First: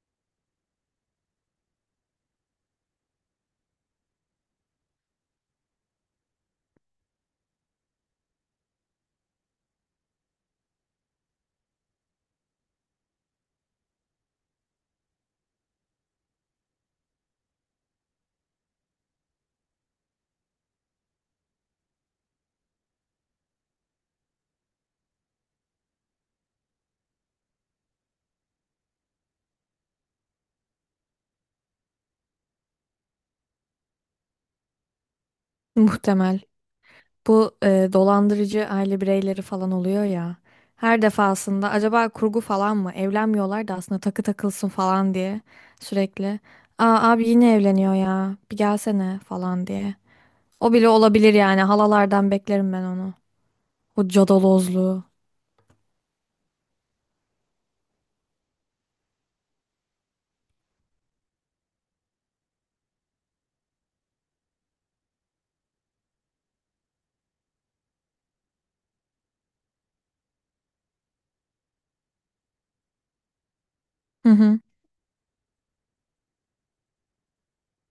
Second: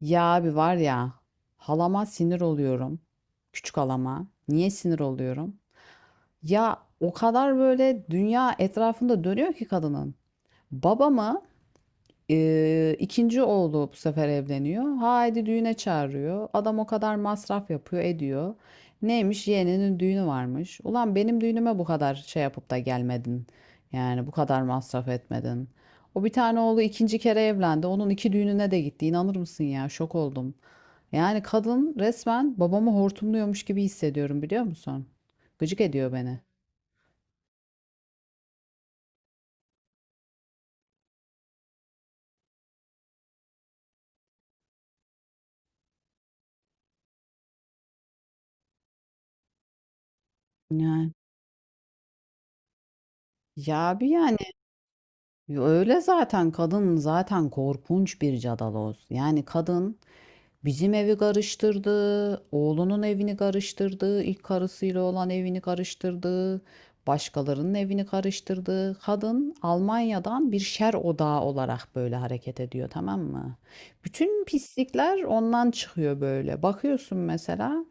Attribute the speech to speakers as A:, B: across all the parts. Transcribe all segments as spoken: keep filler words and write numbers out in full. A: Ya abi var ya, halama sinir oluyorum. Küçük halama. Niye sinir oluyorum? Ya o kadar böyle dünya etrafında dönüyor ki kadının. Babamı e, ikinci oğlu bu sefer evleniyor. Haydi düğüne çağırıyor. Adam o kadar masraf yapıyor ediyor. Neymiş, yeğeninin düğünü varmış. Ulan benim düğünüme bu kadar şey yapıp da gelmedin. Yani bu kadar masraf etmedin. O bir tane oğlu ikinci kere evlendi. Onun iki düğününe de gitti. İnanır mısın ya? Şok oldum. Yani kadın resmen babamı hortumluyormuş gibi hissediyorum, biliyor musun? Gıcık ediyor
B: Muhtemel.
A: beni.
B: Bu e, dolandırıcı aile bireyleri falan oluyor ya. Her defasında acaba kurgu falan mı? Evlenmiyorlar da aslında takı takılsın falan diye sürekli. Aa abi yine evleniyor ya. Bir gelsene falan diye. O bile
A: Yani.
B: olabilir yani. Halalardan beklerim ben onu.
A: Ya bir
B: O
A: yani,
B: cadalozluğu.
A: öyle zaten kadın, zaten korkunç bir cadaloz. Yani kadın bizim evi karıştırdı, oğlunun evini karıştırdı, ilk karısıyla olan evini karıştırdı, başkalarının evini karıştırdı. Kadın Almanya'dan bir şer odağı olarak böyle hareket ediyor, tamam mı?
B: Hı
A: Bütün
B: hı.
A: pislikler ondan çıkıyor böyle. Bakıyorsun mesela,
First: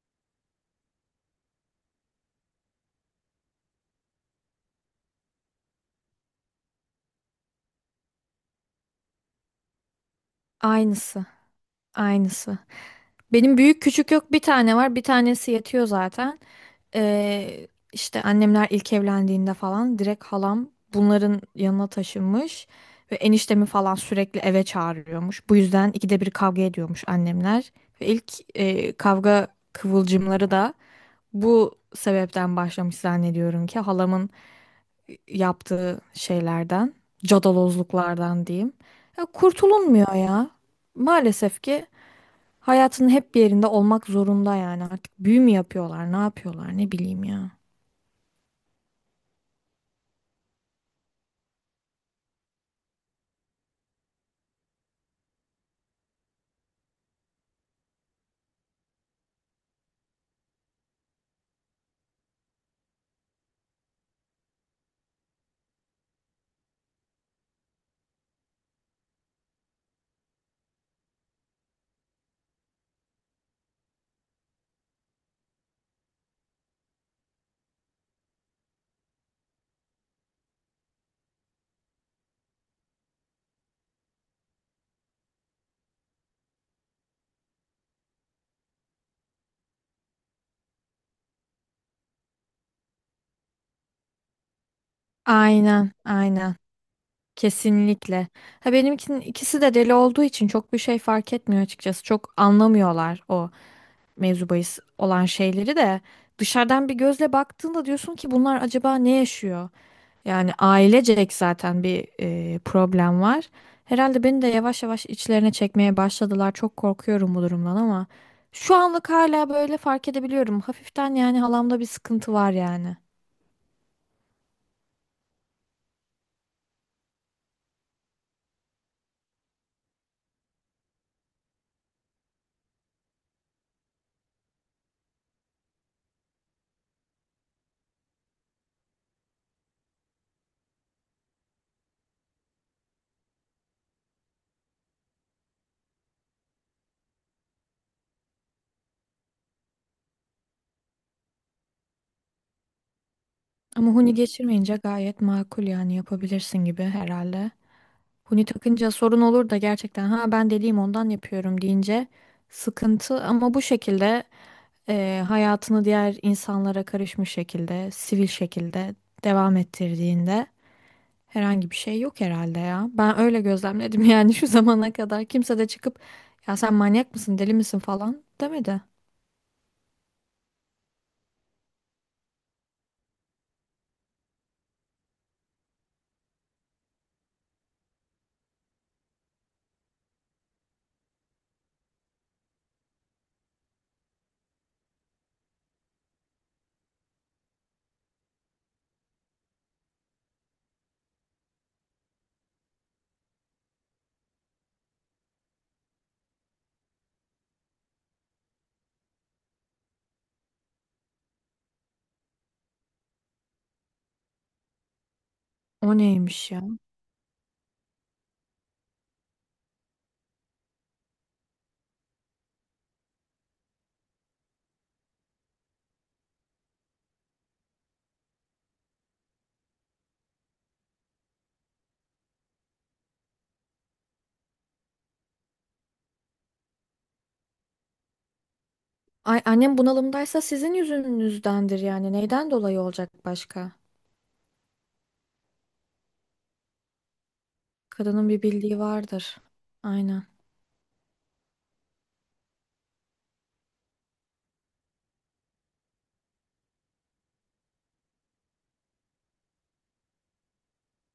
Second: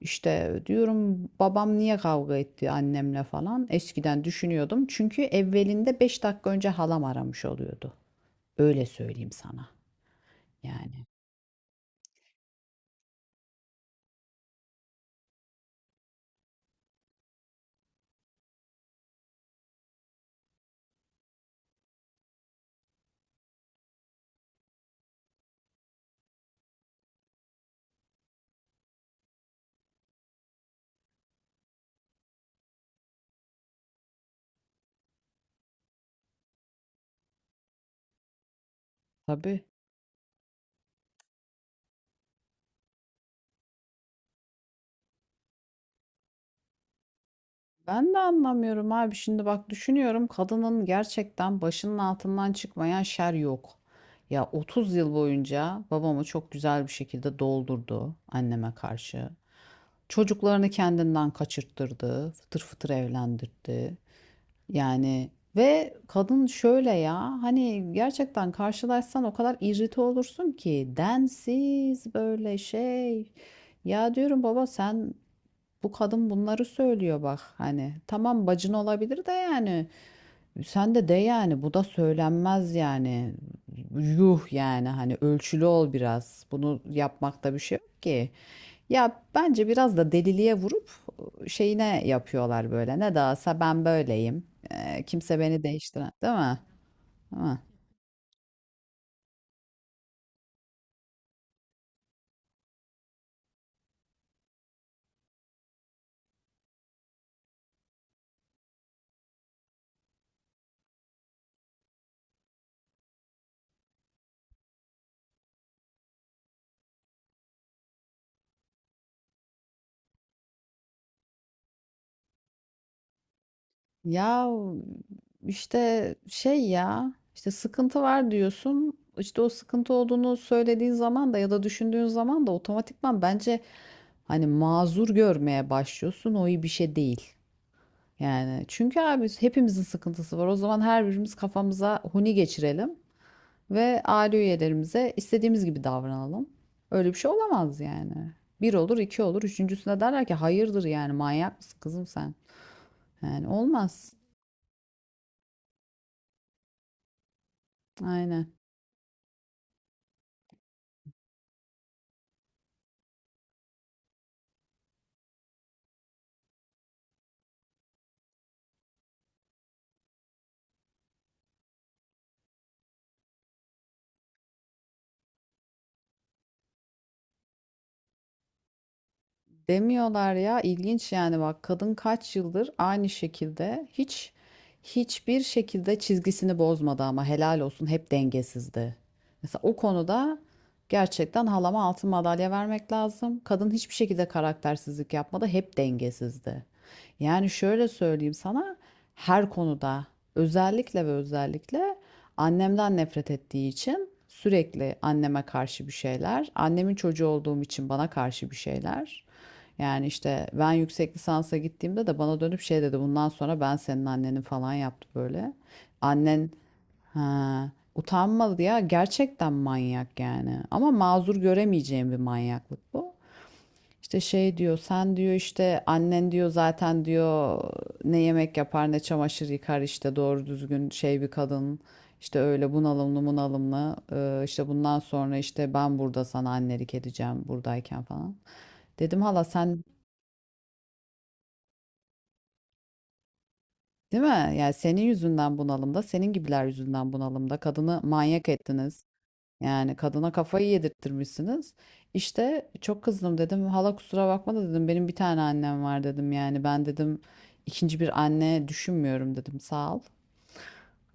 A: işte diyorum babam niye kavga etti annemle falan. Eskiden düşünüyordum. Çünkü evvelinde beş dakika önce halam aramış oluyordu. Öyle söyleyeyim sana. Yani.
B: Aynısı. Aynısı. Benim büyük küçük yok bir tane var. Bir tanesi yetiyor zaten. Ee, işte annemler ilk evlendiğinde falan direkt halam bunların yanına taşınmış. Ve eniştemi falan sürekli eve çağırıyormuş. Bu yüzden ikide bir kavga ediyormuş annemler. Ve ilk e, kavga kıvılcımları da bu sebepten başlamış zannediyorum ki halamın yaptığı şeylerden, cadalozluklardan diyeyim. Ya
A: Tabii.
B: kurtulunmuyor ya. Maalesef ki hayatın hep bir yerinde olmak zorunda yani artık büyü mü yapıyorlar, ne yapıyorlar ne bileyim ya.
A: Ben de anlamıyorum abi. Şimdi bak, düşünüyorum kadının gerçekten başının altından çıkmayan şer yok. Ya otuz yıl boyunca babamı çok güzel bir şekilde doldurdu anneme karşı. Çocuklarını kendinden kaçırttırdı, fıtır fıtır evlendirdi. Yani ve kadın şöyle, ya hani gerçekten karşılaşsan o kadar irrite olursun ki, densiz böyle şey. Ya diyorum, baba sen, bu kadın bunları söylüyor bak, hani tamam bacın olabilir de, yani sen de de yani, bu da söylenmez yani, yuh yani, hani ölçülü ol biraz, bunu yapmakta bir şey yok ki. Ya bence biraz da deliliğe vurup şeyine yapıyorlar böyle, ne dağılsa ben böyleyim. Ee, kimse beni
B: Aynen,
A: değiştiremez, değil
B: aynen.
A: mi? Değil mi?
B: Kesinlikle. Ha benimkinin ikisi de deli olduğu için çok bir şey fark etmiyor açıkçası. Çok anlamıyorlar o mevzu bahis olan şeyleri de. Dışarıdan bir gözle baktığında diyorsun ki bunlar acaba ne yaşıyor? Yani ailecek zaten bir e, problem var. Herhalde beni de yavaş yavaş içlerine çekmeye başladılar. Çok korkuyorum bu durumdan ama şu anlık hala böyle fark edebiliyorum. Hafiften yani halamda bir sıkıntı var yani.
A: Ya işte şey, ya işte sıkıntı var diyorsun. İşte o sıkıntı olduğunu söylediğin zaman da ya da düşündüğün zaman da otomatikman bence hani mazur görmeye başlıyorsun. O iyi bir şey değil. Yani çünkü abi, hepimizin sıkıntısı var. O zaman her birimiz kafamıza huni geçirelim ve aile üyelerimize istediğimiz gibi davranalım. Öyle bir şey olamaz yani. Bir olur, iki olur. Üçüncüsüne derler ki hayırdır, yani manyak mısın kızım sen? Yani
B: Ama
A: olmaz.
B: huni geçirmeyince gayet makul yani yapabilirsin gibi herhalde. Huni
A: Aynen.
B: takınca sorun olur da gerçekten ha ben deliyim ondan yapıyorum deyince sıkıntı ama bu şekilde e, hayatını diğer insanlara karışmış şekilde, sivil şekilde devam ettirdiğinde herhangi bir şey yok herhalde ya. Ben öyle gözlemledim yani şu zamana kadar kimse de çıkıp ya sen manyak mısın, deli misin falan demedi.
A: Demiyorlar ya, ilginç yani. Bak kadın kaç yıldır aynı şekilde hiç, hiçbir şekilde çizgisini bozmadı ama helal olsun, hep dengesizdi. Mesela o konuda gerçekten halama altın madalya vermek lazım. Kadın hiçbir şekilde karaktersizlik yapmadı, hep dengesizdi. Yani şöyle söyleyeyim sana, her konuda, özellikle ve özellikle annemden nefret ettiği için sürekli anneme karşı bir şeyler, annemin çocuğu olduğum için bana karşı bir şeyler. Yani işte ben yüksek lisansa gittiğimde de bana dönüp şey dedi, bundan sonra ben senin annenin falan yaptı böyle.
B: O
A: Annen,
B: neymiş ya?
A: ha, utanmadı ya, gerçekten manyak yani, ama mazur göremeyeceğim bir manyaklık bu. İşte şey diyor, sen diyor işte annen diyor zaten diyor, ne yemek yapar ne çamaşır yıkar, işte doğru düzgün şey bir kadın. İşte öyle bunalımlı bunalımlı, Ee, işte bundan sonra işte ben burada sana annelik edeceğim buradayken falan. Dedim,
B: Ay
A: hala
B: annem
A: sen.
B: bunalımdaysa sizin yüzünüzdendir yani. Neyden dolayı olacak başka?
A: Değil mi? Yani senin yüzünden bunalımda, senin gibiler yüzünden bunalımda. Kadını
B: Kadının bir
A: manyak
B: bildiği
A: ettiniz.
B: vardır.
A: Yani
B: Aynen.
A: kadına kafayı yedirttirmişsiniz. İşte çok kızdım, dedim hala kusura bakma da dedim, benim bir tane annem var dedim. Yani ben dedim, ikinci bir anne düşünmüyorum dedim. Sağ ol.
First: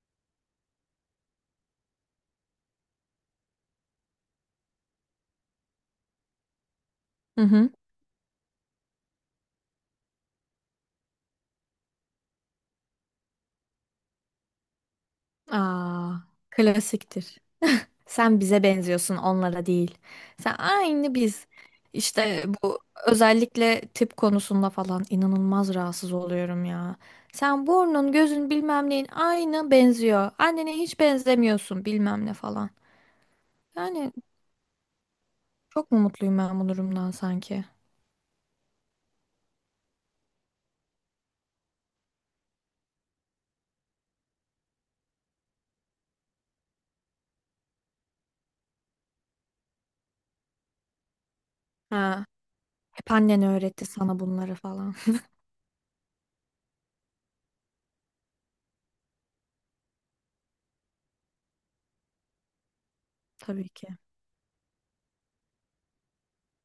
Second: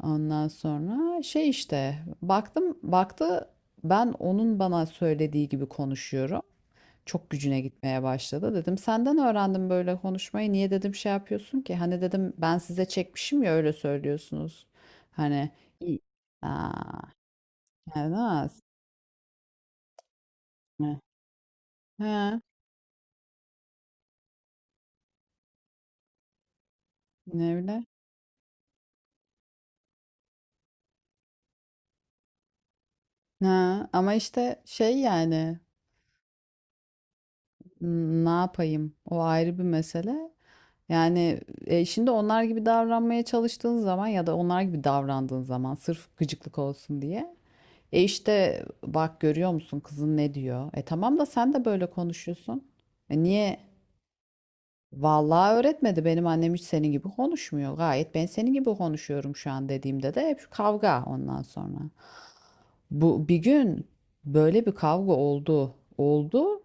A: Ondan sonra şey, işte baktım, baktı ben onun bana söylediği gibi konuşuyorum, çok
B: Hı
A: gücüne
B: hı.
A: gitmeye başladı. Dedim senden öğrendim böyle konuşmayı. Niye dedim şey yapıyorsun ki? Hani dedim, ben size çekmişim ya, öyle söylüyorsunuz. Hani iyi.
B: Aa,
A: Aa,
B: klasiktir.
A: yani
B: Sen
A: az.
B: bize benziyorsun, onlara değil. Sen
A: Ne?
B: aynı biz.
A: Ha,
B: İşte bu özellikle tip konusunda falan inanılmaz rahatsız oluyorum ya.
A: ne
B: Sen
A: bile?
B: burnun, gözün bilmem neyin aynı benziyor. Annene hiç benzemiyorsun bilmem ne falan.
A: Ha, ama
B: Yani
A: işte şey yani,
B: çok mu mutluyum ben bu durumdan sanki?
A: n- ne yapayım? O ayrı bir mesele. Yani e, şimdi onlar gibi davranmaya çalıştığın zaman ya da onlar gibi davrandığın zaman sırf gıcıklık olsun diye, e işte bak görüyor musun kızın ne diyor? E tamam da sen de böyle
B: Ha,
A: konuşuyorsun.
B: hep
A: E
B: annen
A: niye?
B: öğretti sana bunları falan.
A: Vallahi öğretmedi. Benim annem hiç senin gibi konuşmuyor. Gayet ben senin gibi konuşuyorum şu an dediğimde de hep kavga ondan sonra. Bu bir
B: Tabii
A: gün
B: ki.
A: böyle bir kavga oldu. Oldu.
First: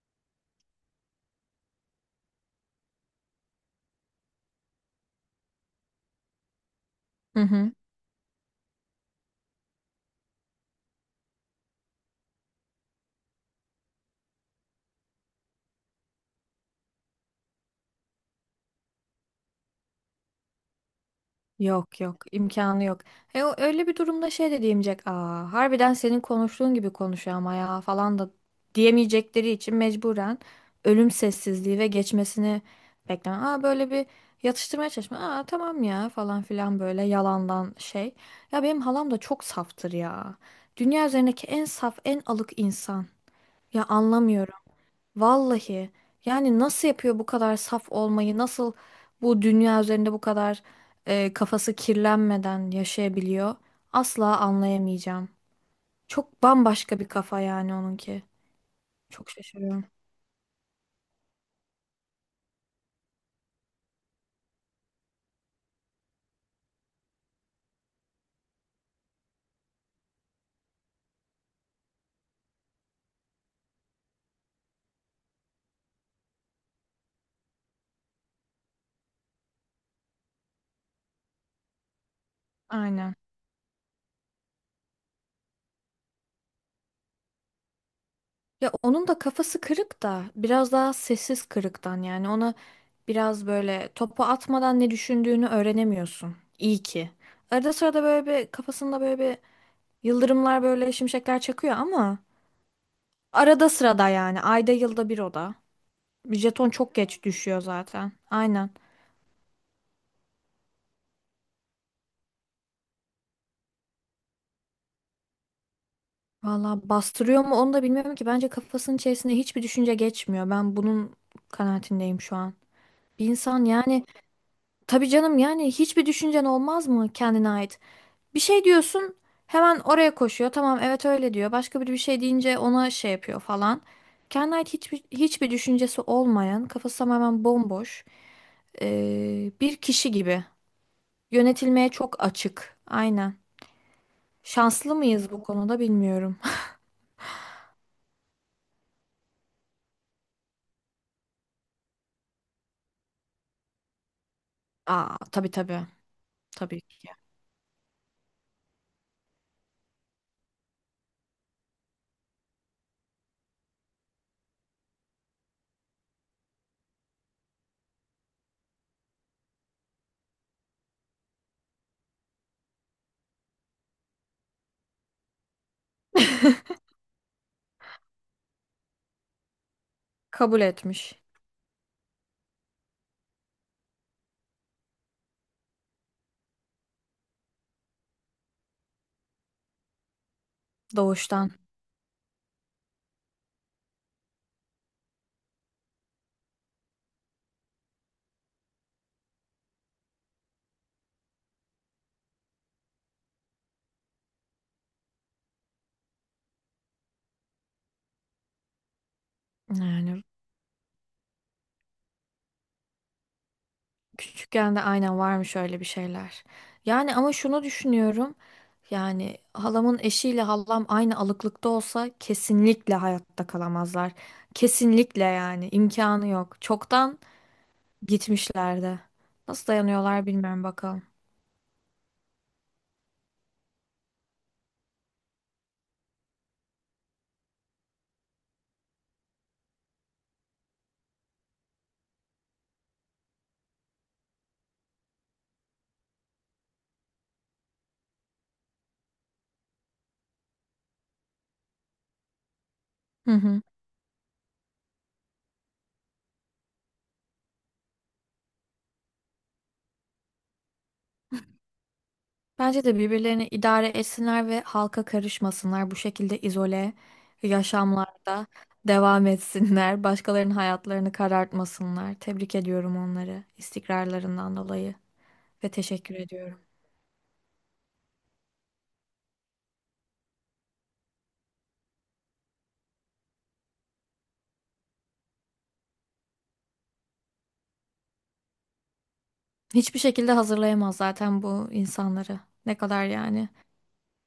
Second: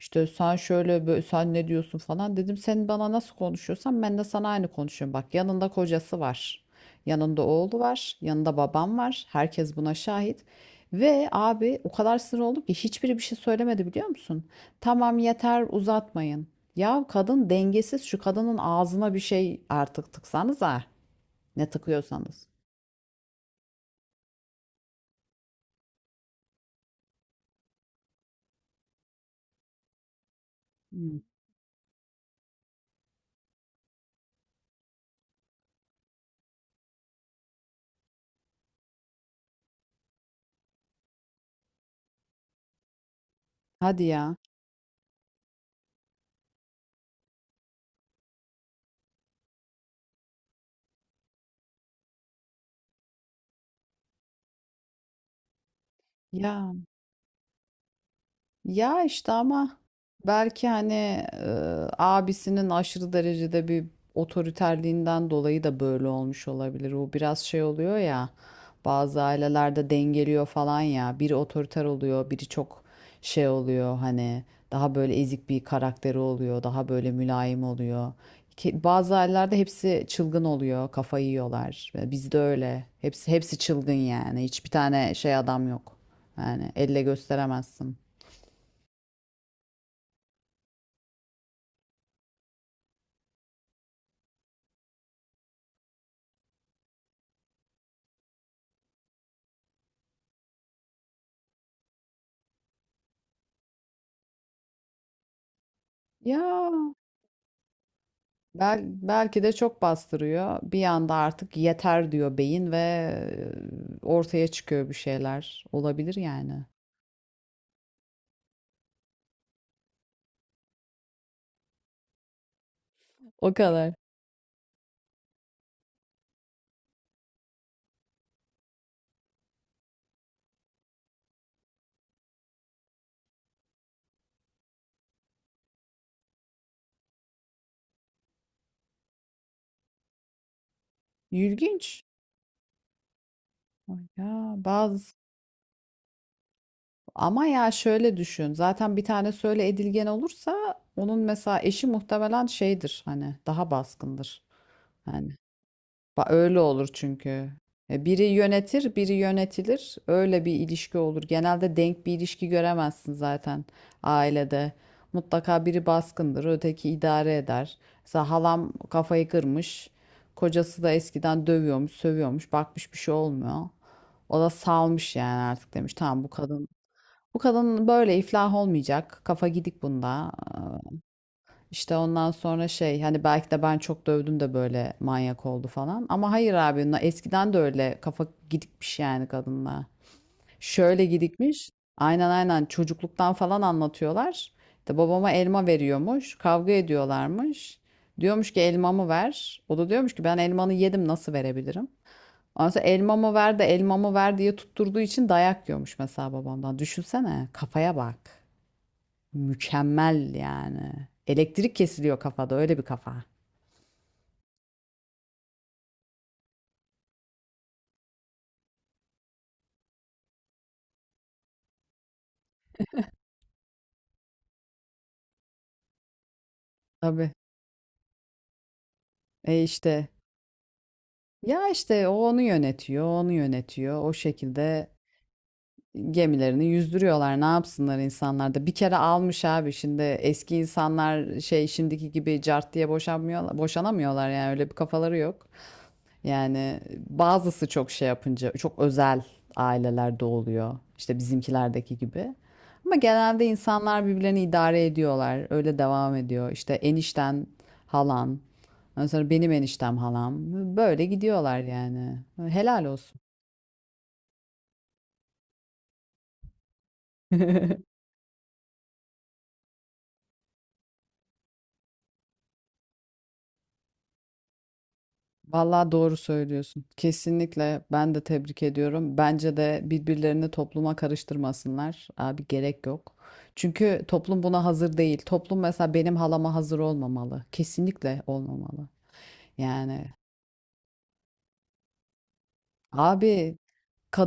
A: İşte sen şöyle böyle, sen ne diyorsun falan dedim. Sen bana nasıl konuşuyorsan ben de sana aynı konuşuyorum. Bak yanında kocası var.
B: Hı
A: Yanında
B: hı.
A: oğlu var. Yanında babam var. Herkes buna şahit. Ve abi o kadar sinir oldum ki hiçbiri bir şey söylemedi, biliyor musun? Tamam yeter, uzatmayın. Ya kadın dengesiz, şu kadının ağzına bir şey artık tıksanız, ha ne
B: Yok yok
A: tıkıyorsanız.
B: imkanı yok. E, o, öyle bir durumda şey de diyemeyecek. Aa, harbiden senin konuştuğun gibi konuşuyor ama ya falan da diyemeyecekleri için mecburen ölüm
A: Hmm.
B: sessizliği ve geçmesini bekleme. Aa böyle bir yatıştırmaya çalışma. Aa tamam ya falan filan böyle yalandan şey. Ya benim halam da çok saftır ya. Dünya üzerindeki en saf en alık insan. Ya
A: Hadi ya.
B: anlamıyorum. Vallahi yani nasıl yapıyor bu kadar saf olmayı? Nasıl bu dünya üzerinde bu kadar e, kafası kirlenmeden yaşayabiliyor? Asla anlayamayacağım. Çok
A: Ya
B: bambaşka bir kafa yani onunki.
A: Ya
B: Çok
A: işte ama
B: şaşırıyorum.
A: belki hani, e, abisinin aşırı derecede bir otoriterliğinden dolayı da böyle olmuş olabilir. O biraz şey oluyor ya, bazı ailelerde dengeliyor falan ya. Biri otoriter oluyor, biri çok şey oluyor, hani daha böyle ezik bir karakteri oluyor, daha böyle mülayim oluyor. Ki bazı ailelerde hepsi çılgın oluyor, kafayı yiyorlar. Bizde öyle.
B: Aynen.
A: Hepsi hepsi çılgın yani. Hiçbir tane şey adam yok. Yani elle gösteremezsin.
B: Ya onun da kafası kırık da biraz daha sessiz kırıktan yani ona biraz böyle topu atmadan ne düşündüğünü öğrenemiyorsun. İyi ki. Arada sırada böyle bir kafasında böyle bir yıldırımlar böyle şimşekler çakıyor ama arada sırada yani. Ayda yılda bir oda.
A: Ya
B: Jeton çok geç düşüyor zaten. Aynen.
A: bel, belki de çok bastırıyor. Bir anda artık yeter diyor beyin ve e, ortaya çıkıyor bir şeyler. Olabilir yani.
B: Valla bastırıyor mu onu da bilmiyorum ki. Bence kafasının içerisinde hiçbir düşünce geçmiyor. Ben bunun kanaatindeyim şu an. Bir
A: O
B: insan
A: kadar.
B: yani tabii canım yani hiçbir düşüncen olmaz mı kendine ait? Bir şey diyorsun hemen oraya koşuyor. Tamam evet öyle diyor. Başka biri bir şey deyince ona şey yapıyor falan. Kendine ait hiçbir, hiçbir düşüncesi olmayan, kafası tamamen bomboş, ee, bir kişi gibi. Yönetilmeye
A: İlginç.
B: çok açık. Aynen.
A: Ay Ya
B: Şanslı
A: bazı
B: mıyız bu konuda bilmiyorum.
A: ama ya şöyle düşün. Zaten bir tane söyle edilgen olursa onun mesela eşi muhtemelen şeydir, hani daha baskındır.
B: Aa,
A: Yani.
B: tabii tabii.
A: Ba- Öyle
B: Tabii
A: olur
B: ki.
A: çünkü. E, Biri yönetir, biri yönetilir. Öyle bir ilişki olur. Genelde denk bir ilişki göremezsin zaten ailede. Mutlaka biri baskındır, öteki idare eder. Mesela halam kafayı kırmış. Kocası da eskiden dövüyormuş, sövüyormuş. Bakmış bir şey olmuyor. O da salmış yani, artık demiş tamam bu kadın. Bu kadın böyle iflah olmayacak. Kafa gidik bunda.
B: Kabul etmiş
A: İşte ondan sonra şey, hani belki de ben çok dövdüm de böyle manyak oldu falan. Ama hayır abi, na- eskiden de öyle kafa gidikmiş yani kadınla. Şöyle
B: doğuştan.
A: gidikmiş. Aynen, aynen, çocukluktan falan anlatıyorlar. İşte babama elma veriyormuş. Kavga ediyorlarmış. Diyormuş ki elmamı ver. O da diyormuş ki ben elmanı yedim, nasıl verebilirim? Ondan sonra elmamı ver de elmamı ver diye tutturduğu için dayak yiyormuş mesela babamdan. Düşünsene kafaya bak.
B: Yani
A: Mükemmel yani. Elektrik kesiliyor kafada, öyle bir kafa.
B: küçükken de aynen varmış öyle bir şeyler. Yani ama şunu düşünüyorum. Yani halamın eşiyle halam aynı alıklıkta olsa kesinlikle hayatta kalamazlar. Kesinlikle yani imkanı yok. Çoktan
A: Tabii.
B: gitmişlerdi.
A: E
B: Nasıl
A: işte,
B: dayanıyorlar bilmiyorum bakalım.
A: ya işte o onu yönetiyor, onu yönetiyor. O şekilde gemilerini yüzdürüyorlar. Ne yapsınlar insanlar da. Bir kere almış abi, şimdi eski insanlar şey, şimdiki gibi cart diye boşanmıyorlar, boşanamıyorlar yani, öyle bir kafaları yok. Yani bazısı çok şey yapınca, çok özel ailelerde oluyor, İşte bizimkilerdeki gibi. Ama
B: Hı
A: genelde
B: hı.
A: insanlar birbirlerini idare ediyorlar. Öyle devam ediyor. İşte enişten halan. Ondan sonra benim eniştem halam. Böyle gidiyorlar yani.
B: Bence
A: Helal
B: de
A: olsun.
B: birbirlerini idare etsinler ve halka karışmasınlar. Bu şekilde izole yaşamlarda devam etsinler. Başkalarının hayatlarını karartmasınlar. Tebrik ediyorum onları istikrarlarından dolayı ve
A: Vallahi
B: teşekkür
A: doğru
B: ediyorum.
A: söylüyorsun. Kesinlikle ben de tebrik ediyorum. Bence de birbirlerini topluma karıştırmasınlar. Abi gerek yok. Çünkü toplum buna hazır değil. Toplum mesela benim halama hazır olmamalı. Kesinlikle olmamalı.
B: Hiçbir
A: Yani
B: şekilde hazırlayamaz zaten bu insanları. Ne kadar yani.
A: abi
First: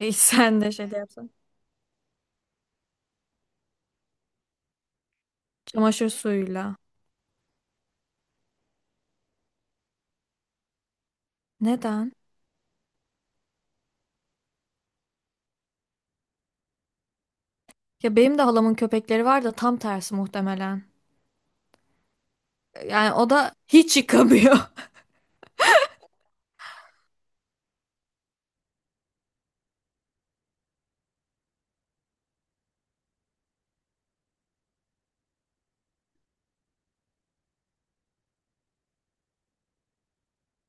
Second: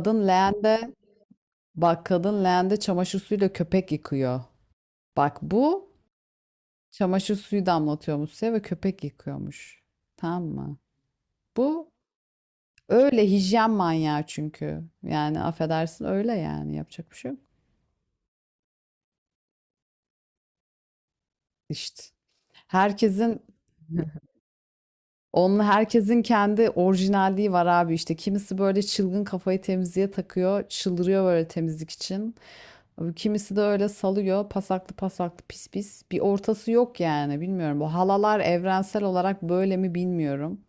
B: E, sen de şey
A: leğende,
B: de yapsan.
A: bak kadın leğende çamaşır suyuyla köpek yıkıyor. Bak bu
B: Çamaşır suyuyla.
A: çamaşır suyu damlatıyormuş size ve köpek yıkıyormuş. Tamam mı? Bu,
B: Neden?
A: öyle hijyen manyağı çünkü. Yani affedersin, öyle yani, yapacak bir şey yok.
B: Ya benim de halamın köpekleri var da tam tersi muhtemelen.
A: İşte
B: Yani o
A: herkesin,
B: da hiç yıkamıyor.
A: onunla herkesin kendi orijinalliği var abi işte. Kimisi böyle çılgın kafayı temizliğe takıyor, çıldırıyor böyle temizlik için. Kimisi de öyle salıyor, pasaklı pasaklı pis pis. Bir ortası yok yani, bilmiyorum. Bu halalar evrensel olarak böyle mi bilmiyorum.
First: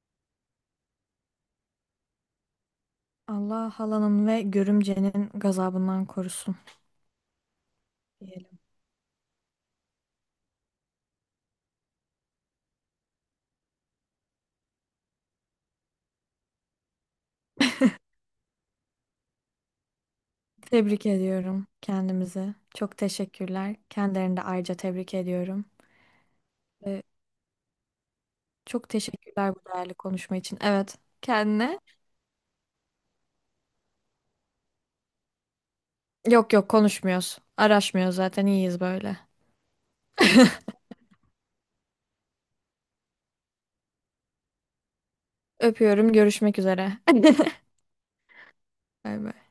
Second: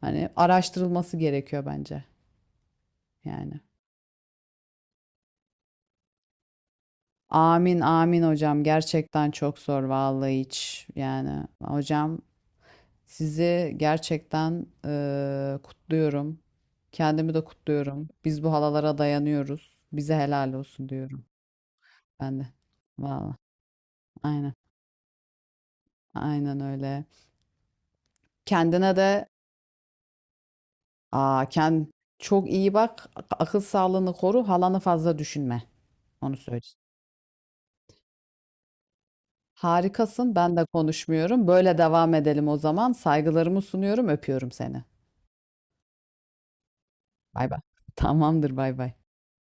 A: Hani araştırılması gerekiyor bence yani.
B: Allah halanın ve görümcenin gazabından korusun
A: Amin amin
B: diyelim.
A: hocam, gerçekten çok zor vallahi, hiç yani hocam sizi gerçekten eee, kutluyorum. Kendimi de kutluyorum. Biz bu halalara dayanıyoruz. Bize helal olsun
B: Tebrik
A: diyorum
B: ediyorum
A: ben de.
B: kendimizi. Çok
A: Vallahi,
B: teşekkürler. Kendilerini de
A: aynen.
B: ayrıca tebrik ediyorum.
A: Aynen
B: Ve
A: öyle.
B: çok
A: Kendine de
B: teşekkürler bu değerli konuşma için. Evet,
A: aa,
B: kendine.
A: kend, çok iyi bak. ak- Akıl sağlığını koru. Halanı fazla düşünme. Onu
B: Yok
A: söyleyeyim.
B: yok konuşmuyoruz. Araşmıyoruz zaten iyiyiz böyle.
A: Harikasın. Ben de konuşmuyorum. Böyle devam edelim o zaman. Saygılarımı sunuyorum. Öpüyorum seni.
B: Öpüyorum. Görüşmek üzere.
A: Bay bay. Tamamdır. Bay bay.
B: Bay bay.